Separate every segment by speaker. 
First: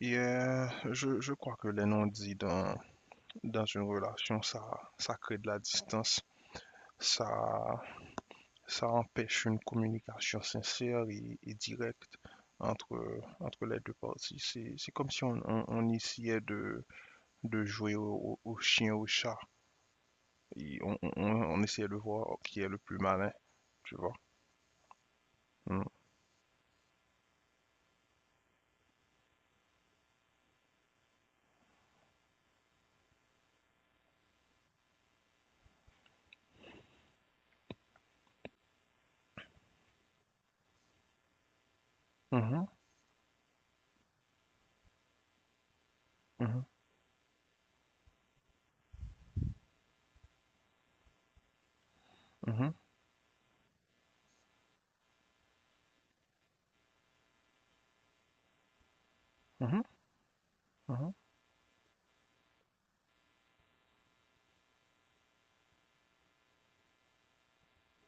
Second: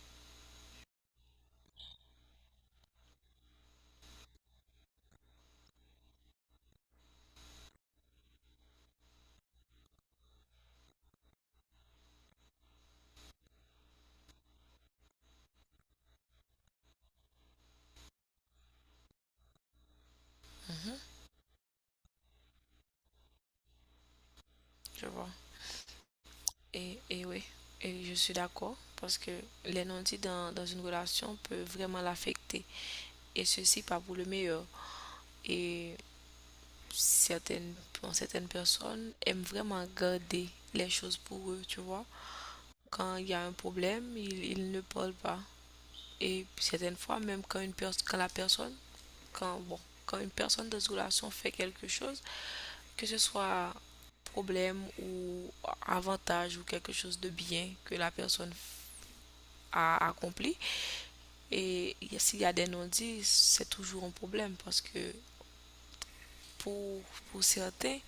Speaker 1: Et je crois que les non-dits dans une relation, ça crée de la distance, ça, ça empêche une communication sincère et directe entre les deux parties. C'est comme si on essayait de jouer au chien, au chat, et
Speaker 2: Mhm,
Speaker 1: on essayait de voir qui est le plus malin, tu vois.
Speaker 2: je vois.
Speaker 1: Mm.
Speaker 2: Et oui, et je suis d'accord parce que les non-dits dans une relation peut vraiment l'affecter. Et ceci pas pour le meilleur. Et certaines, pour certaines personnes aiment vraiment garder les choses pour eux, tu vois.
Speaker 1: Mhm,
Speaker 2: Quand il y a un problème, ils ne parlent pas. Et
Speaker 1: mhm,
Speaker 2: certaines fois, même quand la personne, quand, quand une personne dans une relation fait quelque chose,
Speaker 1: mhm,
Speaker 2: que ce soit problème ou avantage ou quelque chose de bien que la personne
Speaker 1: mhm,
Speaker 2: à accomplir.
Speaker 1: mhm,
Speaker 2: Et s'il y a des non-dits, c'est toujours un problème parce que pour, pour certains,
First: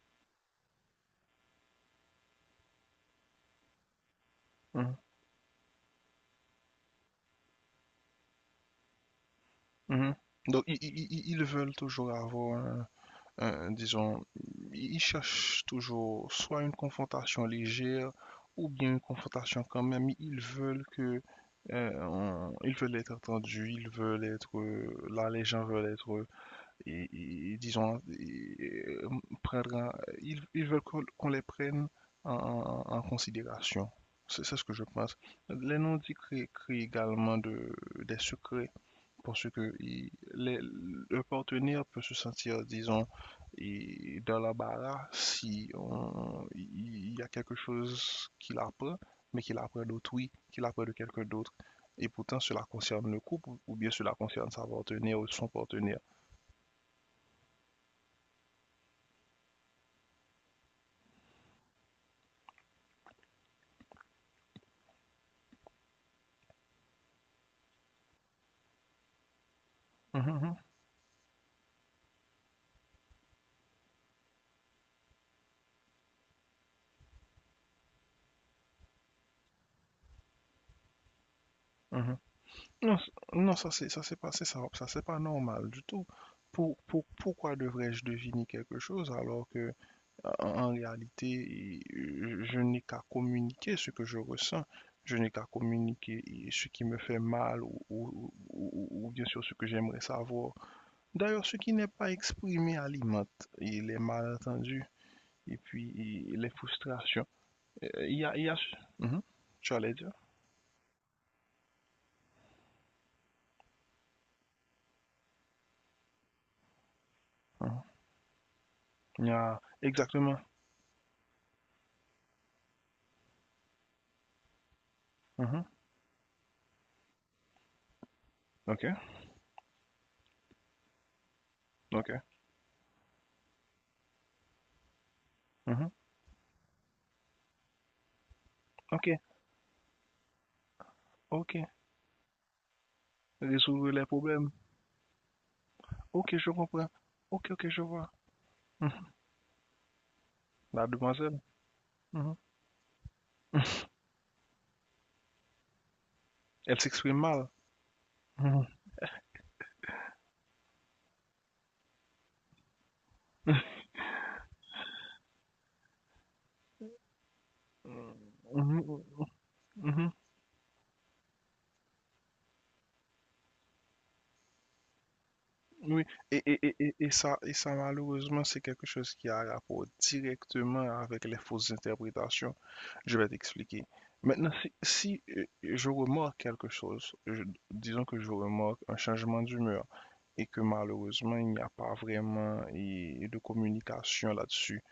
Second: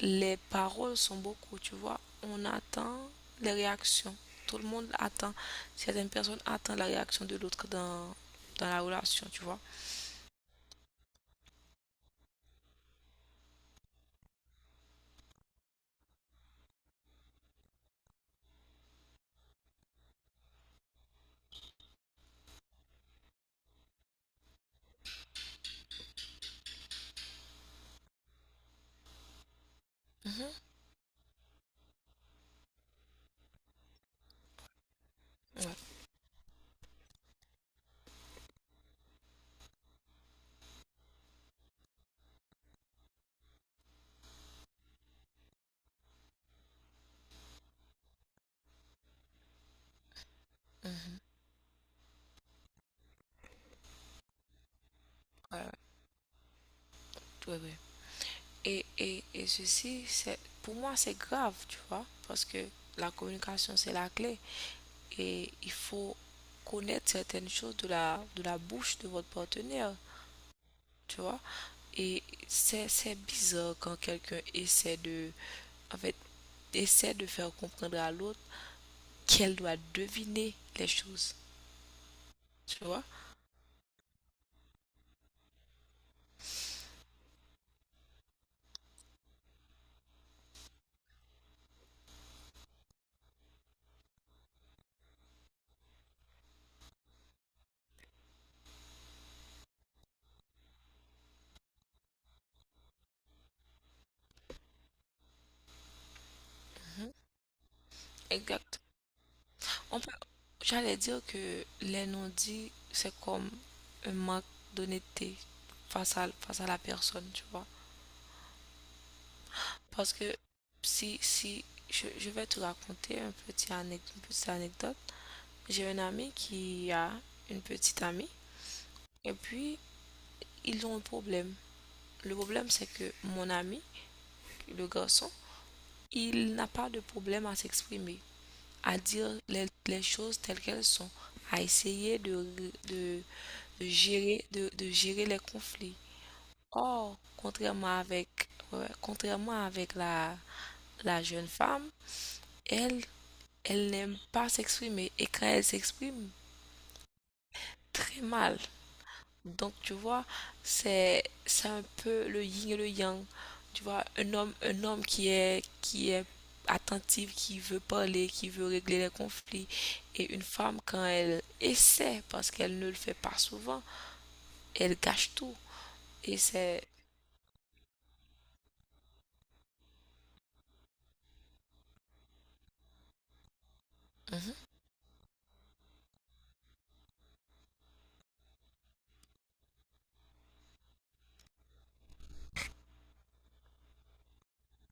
Speaker 2: les paroles sont beaucoup, tu vois. On attend les réactions. Tout le monde attend. Certaines personnes attendent la réaction de l'autre dans la relation, tu vois.
Speaker 1: mhm, mhm. Donc, ils veulent toujours disons, ils cherchent toujours soit une confrontation légère ou bien une confrontation quand même. Ils veulent être entendus, ils veulent être, là les gens veulent être, et, et, disons, prendre, un- ils,
Speaker 2: Mhm,
Speaker 1: ils veulent qu'on les prenne en considération. C'est ce que je pense. Les non-dits créent également des secrets parce que le partenaire peut se sentir, disons, et dans l'embarras si il y a quelque chose qu'il apprend, mais qu'il apprend d'autrui, qu'il apprend de
Speaker 2: mhm.
Speaker 1: quelqu'un d'autre. Et pourtant, cela concerne le couple ou bien cela concerne sa partenaire ou son
Speaker 2: Ouais,
Speaker 1: partenaire.
Speaker 2: ouais, ouais, ouais. Et ceci, c'est, pour moi, c'est grave, tu vois, parce que la communication, c'est la clé. Et il faut connaître certaines choses de de la bouche de votre partenaire.
Speaker 1: Mhm, mhm.
Speaker 2: Tu vois. Et c'est bizarre quand quelqu'un essaie de, en fait, essaie de faire comprendre à l'autre qu'elle doit deviner les choses,
Speaker 1: Mhm.
Speaker 2: tu
Speaker 1: Non,
Speaker 2: vois.
Speaker 1: non, ça c'est pas normal du tout. Pourquoi devrais-je deviner quelque chose alors que, en réalité, je n'ai qu'à communiquer ce que je ressens. Je n'ai qu'à communiquer ce qui me fait mal ou, bien sûr ce que j'aimerais savoir. D'ailleurs, ce qui n'est pas exprimé alimente et les malentendus et puis les
Speaker 2: Mhm.
Speaker 1: frustrations. Il y a...
Speaker 2: Exact.
Speaker 1: Mhm. Tu allais
Speaker 2: On peut-
Speaker 1: dire?
Speaker 2: J'allais dire que les non-dits, c'est comme un manque d'honnêteté face à, face à la personne, tu vois.
Speaker 1: Mhm. Il y a...
Speaker 2: Parce que
Speaker 1: Exactement.
Speaker 2: si, si, je vais te raconter une petite anecdote.
Speaker 1: Mhm.
Speaker 2: J'ai un ami qui a une petite amie,
Speaker 1: OK.
Speaker 2: et puis ils ont un problème.
Speaker 1: OK.
Speaker 2: Le problème, c'est que mon ami, le garçon,
Speaker 1: Mhm.
Speaker 2: il n'a pas de problème à s'exprimer, à
Speaker 1: OK.
Speaker 2: dire les choses telles qu'elles sont, à
Speaker 1: OK.
Speaker 2: essayer de, de
Speaker 1: Résoudre les
Speaker 2: gérer,
Speaker 1: problèmes.
Speaker 2: de gérer les conflits.
Speaker 1: OK, je comprends.
Speaker 2: Or,
Speaker 1: OK, OK, je
Speaker 2: contrairement
Speaker 1: vois.
Speaker 2: avec, ouais,
Speaker 1: Mhm.
Speaker 2: contrairement avec
Speaker 1: La
Speaker 2: la
Speaker 1: demoiselle.
Speaker 2: jeune femme,
Speaker 1: Mhm.
Speaker 2: elle, elle n'aime pas s'exprimer. Et quand elle s'exprime,
Speaker 1: Elle s'exprime mal.
Speaker 2: très mal.
Speaker 1: Mhm.
Speaker 2: Donc, tu vois, c'est un peu le yin et le yang. Tu vois, un homme, qui est attentif, qui veut parler, qui veut régler
Speaker 1: Mhm.
Speaker 2: les conflits.
Speaker 1: Mhm.
Speaker 2: Et une femme, quand elle essaie, parce qu'elle ne le fait pas souvent, elle gâche tout.
Speaker 1: Oui,
Speaker 2: Et c'est...
Speaker 1: et ça malheureusement, c'est quelque chose qui a rapport directement avec les fausses interprétations. Je vais t'expliquer. Maintenant,
Speaker 2: Mhm,
Speaker 1: si, je remarque quelque chose, disons que je remarque un changement d'humeur et que malheureusement, il n'y a pas vraiment de communication là-dessus.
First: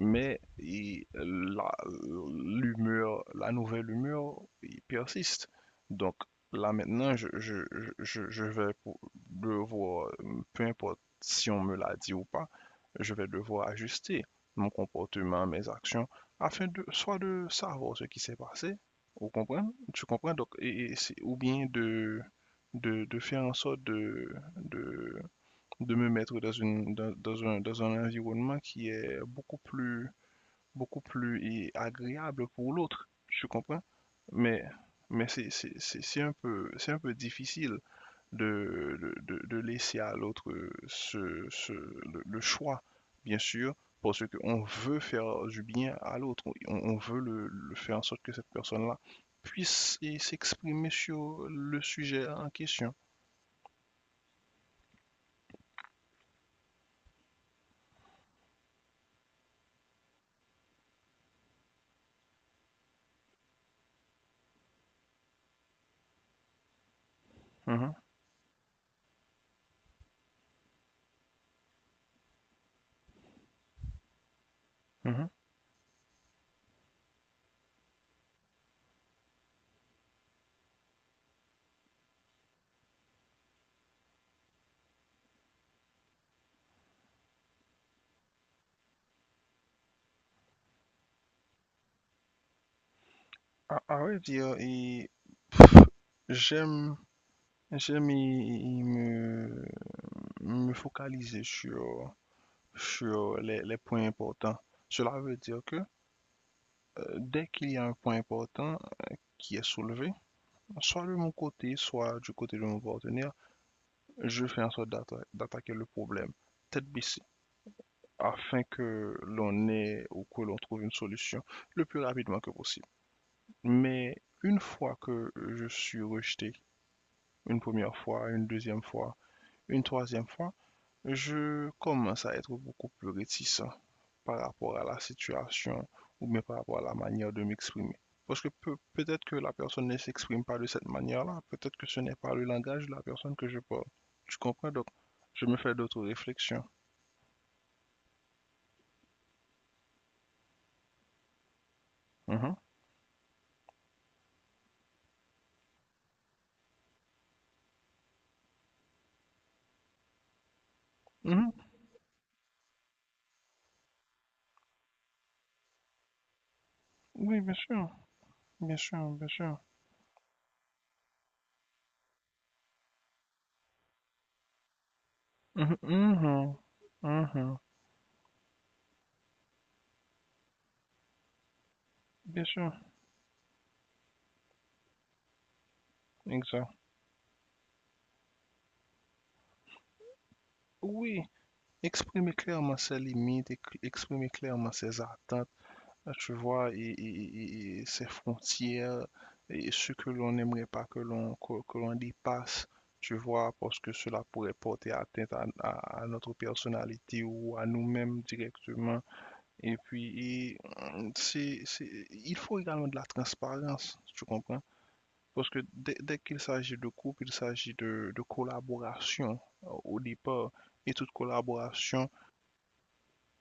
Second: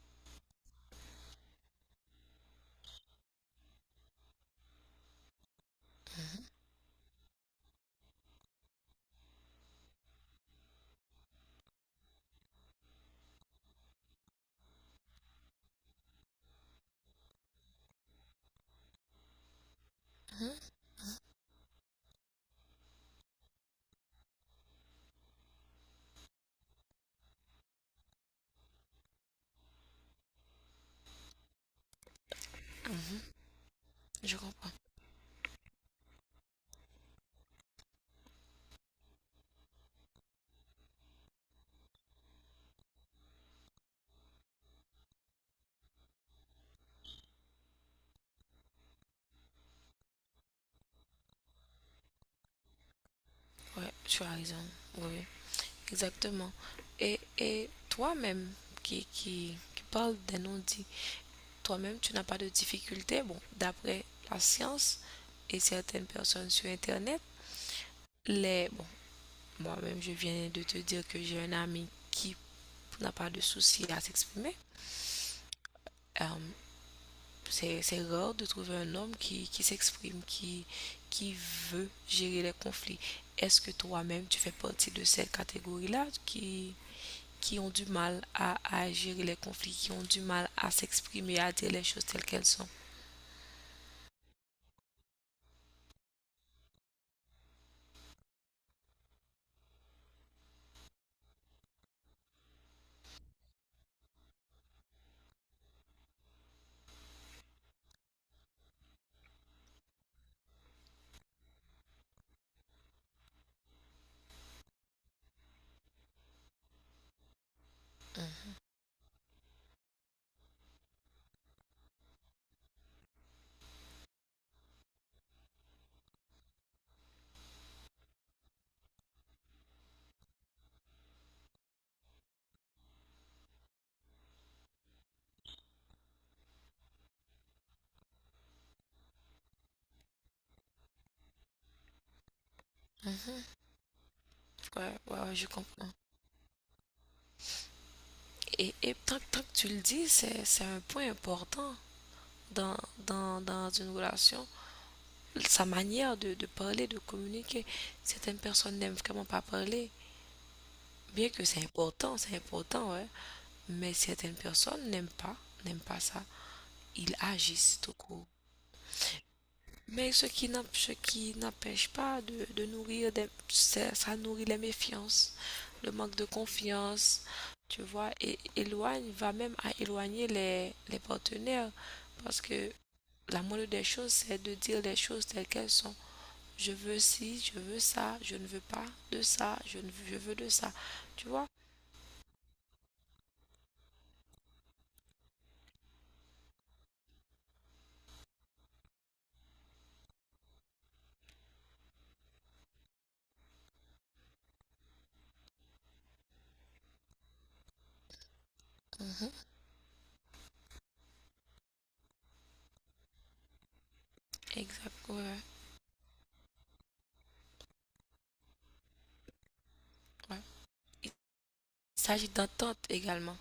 Speaker 1: Mais l'humeur, la nouvelle humeur, il persiste. Donc là maintenant, je vais devoir, peu importe si on me l'a dit ou pas, je vais devoir ajuster mon comportement, mes actions, afin de soit de savoir ce qui s'est passé, vous comprenez? Tu comprends? Donc,
Speaker 2: mhm,
Speaker 1: ou bien de faire en sorte de me mettre dans une, dans, dans un environnement qui est beaucoup plus agréable pour l'autre, tu comprends?
Speaker 2: je
Speaker 1: Mais,
Speaker 2: comprends.
Speaker 1: mais c'est un peu difficile de laisser à l'autre le choix, bien sûr, parce qu'on veut faire du bien à l'autre, on veut le faire en sorte que cette personne-là puisse et s'exprimer sur le sujet en question.
Speaker 2: Ouais, tu as raison. Oui, exactement. Et toi-même, qui parle des non-dits, toi-même, tu n'as pas de difficultés. Bon, d'après la science et certaines personnes sur Internet,
Speaker 1: Mhm,
Speaker 2: les... Bon, moi-même, je viens de te dire que j'ai un ami qui n'a pas de souci à s'exprimer.
Speaker 1: mhm.
Speaker 2: Euh, c'est rare de trouver un homme qui s'exprime, qui veut gérer les conflits. Est-ce que toi-même, tu fais partie de cette catégorie-là qui ont du mal à gérer les conflits, qui ont du mal à s'exprimer, à dire les choses telles qu'elles sont?
Speaker 1: À vrai dire, pff, j'aime, j'aime me focaliser sur les points importants. Cela veut dire que dès qu'il y a un point important qui est soulevé, soit de mon côté, soit du côté de mon partenaire, je fais en sorte d'attaquer le problème tête baissée afin que l'on ait ou que l'on trouve une solution le plus rapidement que possible. Mais une fois que je suis rejeté, une première fois, une deuxième fois, une troisième fois, je commence à être beaucoup plus réticent par rapport à la situation ou bien par rapport à la manière de m'exprimer. Parce que peut-être que la personne ne s'exprime pas de cette manière-là, peut-être que ce n'est pas le langage de la personne que je parle. Tu comprends?
Speaker 2: Mm.
Speaker 1: Donc,
Speaker 2: Ouais, ouais, ouais,
Speaker 1: je
Speaker 2: je
Speaker 1: me fais
Speaker 2: comprends.
Speaker 1: d'autres réflexions.
Speaker 2: Et tant, tant que tu le dis, c'est un point important
Speaker 1: Mhm.
Speaker 2: dans, dans une relation. Sa manière de parler, de communiquer. Certaines personnes n'aiment vraiment pas parler. Bien que
Speaker 1: Mhm.
Speaker 2: c'est important, ouais. Mais certaines personnes n'aiment pas ça. Ils
Speaker 1: Oui, bien
Speaker 2: agissent
Speaker 1: sûr,
Speaker 2: tout court.
Speaker 1: bien sûr, bien sûr.
Speaker 2: Mais ce qui n'empêche pas de, de nourrir des, ça, nourrit les méfiances,
Speaker 1: Mhm,
Speaker 2: le manque de
Speaker 1: mhm,
Speaker 2: confiance,
Speaker 1: mhm.
Speaker 2: tu vois, et éloigne, va même à éloigner les partenaires. Parce
Speaker 1: Bien
Speaker 2: que
Speaker 1: sûr,
Speaker 2: la moindre des choses, c'est de dire les choses telles qu'elles sont. Je
Speaker 1: exact.
Speaker 2: veux ci, je veux ça, je ne veux pas de ça, je ne je veux de ça.
Speaker 1: Oui,
Speaker 2: Tu vois?
Speaker 1: exprimer clairement ses limites, exprimer clairement ses attentes. Tu vois, et ces frontières, et ce que l'on n'aimerait pas que l'on dépasse, tu vois, parce que cela pourrait porter atteinte à notre personnalité ou à nous-mêmes directement.
Speaker 2: Mhm.
Speaker 1: Et puis, et, il faut également de la transparence, tu comprends?
Speaker 2: Exact. Ouais,
Speaker 1: Parce que dès qu'il s'agit de couple, il s'agit de collaboration, au
Speaker 2: ouais.
Speaker 1: départ, et toute
Speaker 2: Il
Speaker 1: collaboration,
Speaker 2: s'agit d'entente également.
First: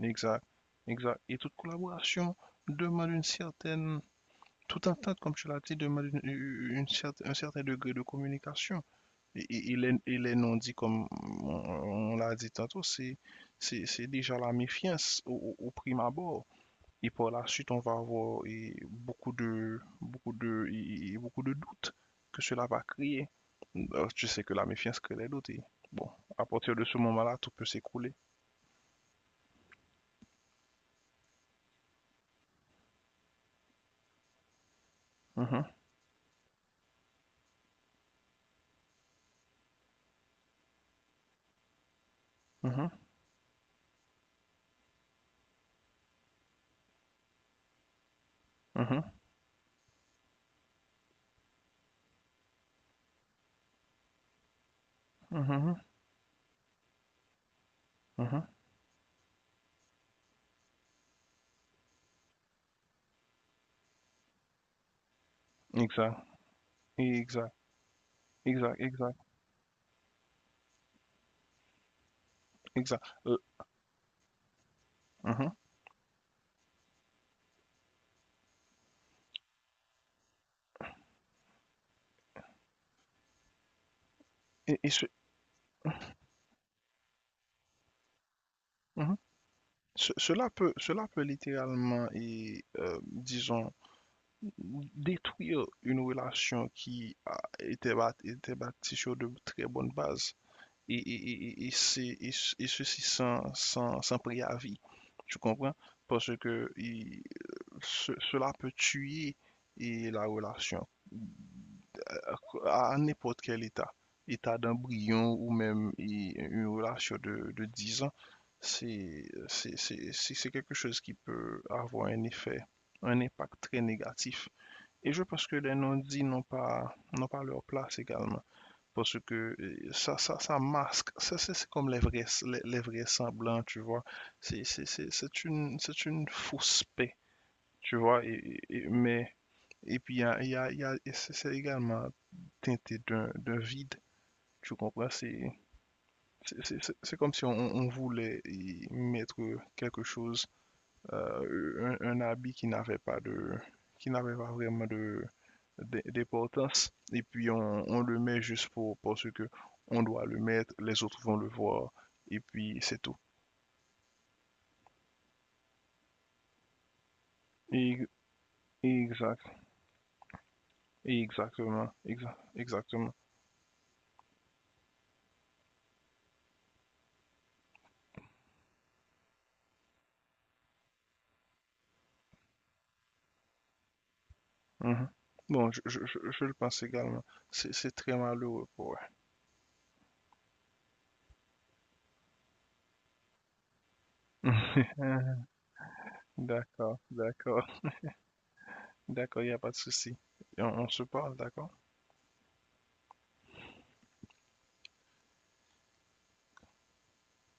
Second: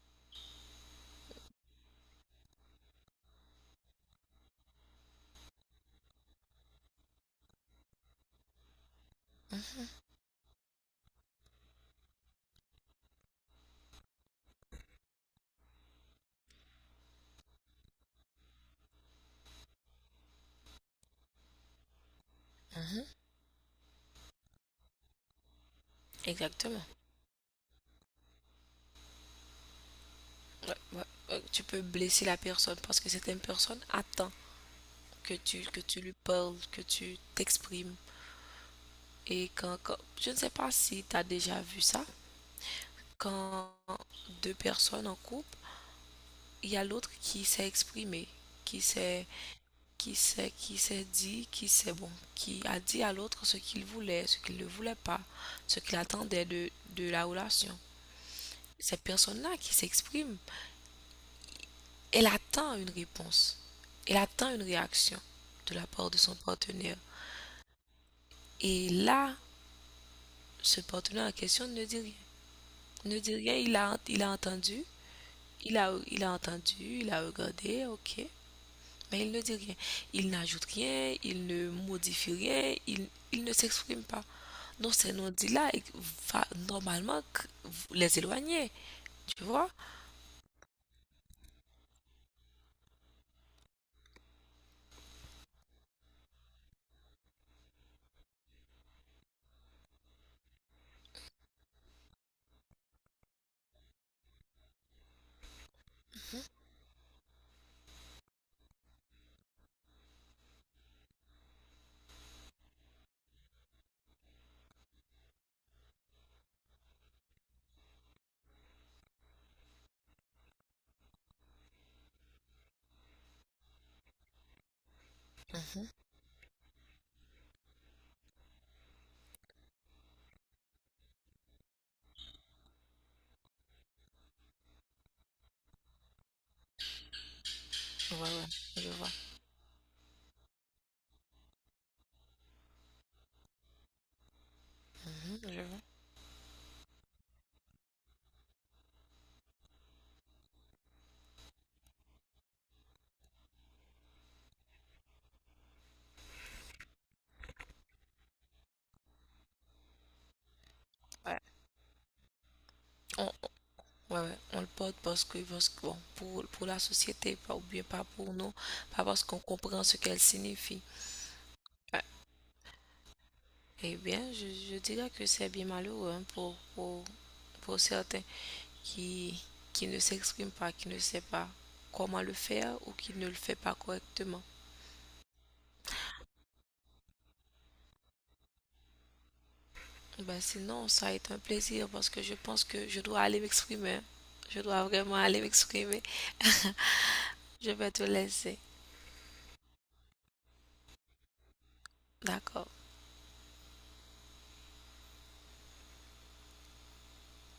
Speaker 1: exact, exact, et toute collaboration. Demande une certaine Tout à fait, comme tu l'as dit, demande un certain degré de communication. Et les non-dits, comme on, on l'a dit tantôt, c'est déjà la méfiance au prime abord. Et par la suite, on va avoir beaucoup de doutes que cela va
Speaker 2: Mhm.
Speaker 1: créer. Alors, tu sais que la méfiance crée les doutes. Et bon, à partir de
Speaker 2: Exactement.
Speaker 1: ce moment-là, tout peut s'écrouler.
Speaker 2: Ouais, ouais, ouais, tu peux blesser la personne parce que certaines personnes attendent que
Speaker 1: Mhm,
Speaker 2: que tu lui parles, que tu t'exprimes. Et je ne sais pas si tu as déjà vu ça,
Speaker 1: mhm,
Speaker 2: quand deux personnes en couple, il y a l'autre qui s'est exprimé, qui
Speaker 1: mhm,
Speaker 2: s'est, qui s'est, qui s'est dit, qui s'est bon, qui a dit à l'autre ce qu'il voulait, ce qu'il ne voulait pas,
Speaker 1: mhm,
Speaker 2: ce qu'il attendait de la relation.
Speaker 1: mhm.
Speaker 2: Ces personnes-là qui s'expriment. Elle attend une réponse, elle attend une réaction de la part de
Speaker 1: Exact,
Speaker 2: son partenaire.
Speaker 1: exact, exact,
Speaker 2: Et
Speaker 1: exact,
Speaker 2: là, ce partenaire en question ne dit rien.
Speaker 1: exact.
Speaker 2: Ne dit rien, il a entendu,
Speaker 1: Mhm.
Speaker 2: il a entendu, il a regardé, ok, mais il ne dit rien. Il n'ajoute rien, il ne modifie rien, il ne s'exprime pas.
Speaker 1: Et, et
Speaker 2: Donc
Speaker 1: ce,
Speaker 2: ces non-dits-là, va normalement les éloigner,
Speaker 1: Mhm.
Speaker 2: tu vois?
Speaker 1: Cela peut, cela peut littéralement, disons, détruire une relation qui était bâtie sur de très bonnes bases. Et ceci sans, sans préavis. Tu comprends? Parce que cela peut tuer et la relation. En n'importe quel état, état d'embryon ou même une relation de 10 ans, quelque chose qui peut avoir un effet, un impact très négatif. Et je pense que les non-dits n'ont pas leur place également. Parce que ça masque, ça, c'est comme les vrais, les vrais semblants, tu vois. C'est une fausse paix, tu
Speaker 2: Ouais,
Speaker 1: vois. et-
Speaker 2: ouais,
Speaker 1: et-
Speaker 2: je vois.
Speaker 1: mais et puis, il y a, c'est également teinté d'un vide, tu comprends? C'est
Speaker 2: Mhm, je vois.
Speaker 1: c'est- c'est- c'est- comme si on voulait y mettre quelque chose, un habit qui n'avait pas de, qui n'avait pas vraiment d'importance, et puis on le met juste parce que on doit le mettre, les autres vont
Speaker 2: Ouais.
Speaker 1: le voir, et puis c'est tout.
Speaker 2: On, Ouais, ouais, on le porte parce que, bon, pour la société, pas, ou bien pas
Speaker 1: Et-
Speaker 2: pour nous, pas parce qu'on
Speaker 1: exact,
Speaker 2: comprend ce qu'elle signifie.
Speaker 1: exactement,
Speaker 2: Ouais.
Speaker 1: exactement.
Speaker 2: Eh bien, je dirais que c'est bien malheureux hein, pour certains qui, qui ne s'expriment pas, qui ne savent pas comment le faire ou qui ne le fait pas correctement.
Speaker 1: Mhm. Bon, je le pense également. C'est très malheureux pour eux.
Speaker 2: Ben, sinon, ça est un plaisir parce que je pense que je dois aller m'exprimer, hein. Je dois vraiment aller m'exprimer.
Speaker 1: D'accord, d'accord,
Speaker 2: Je vais te laisser.
Speaker 1: d'accord, il n'y a pas de souci. Et on se parle, d'accord?
Speaker 2: D'accord.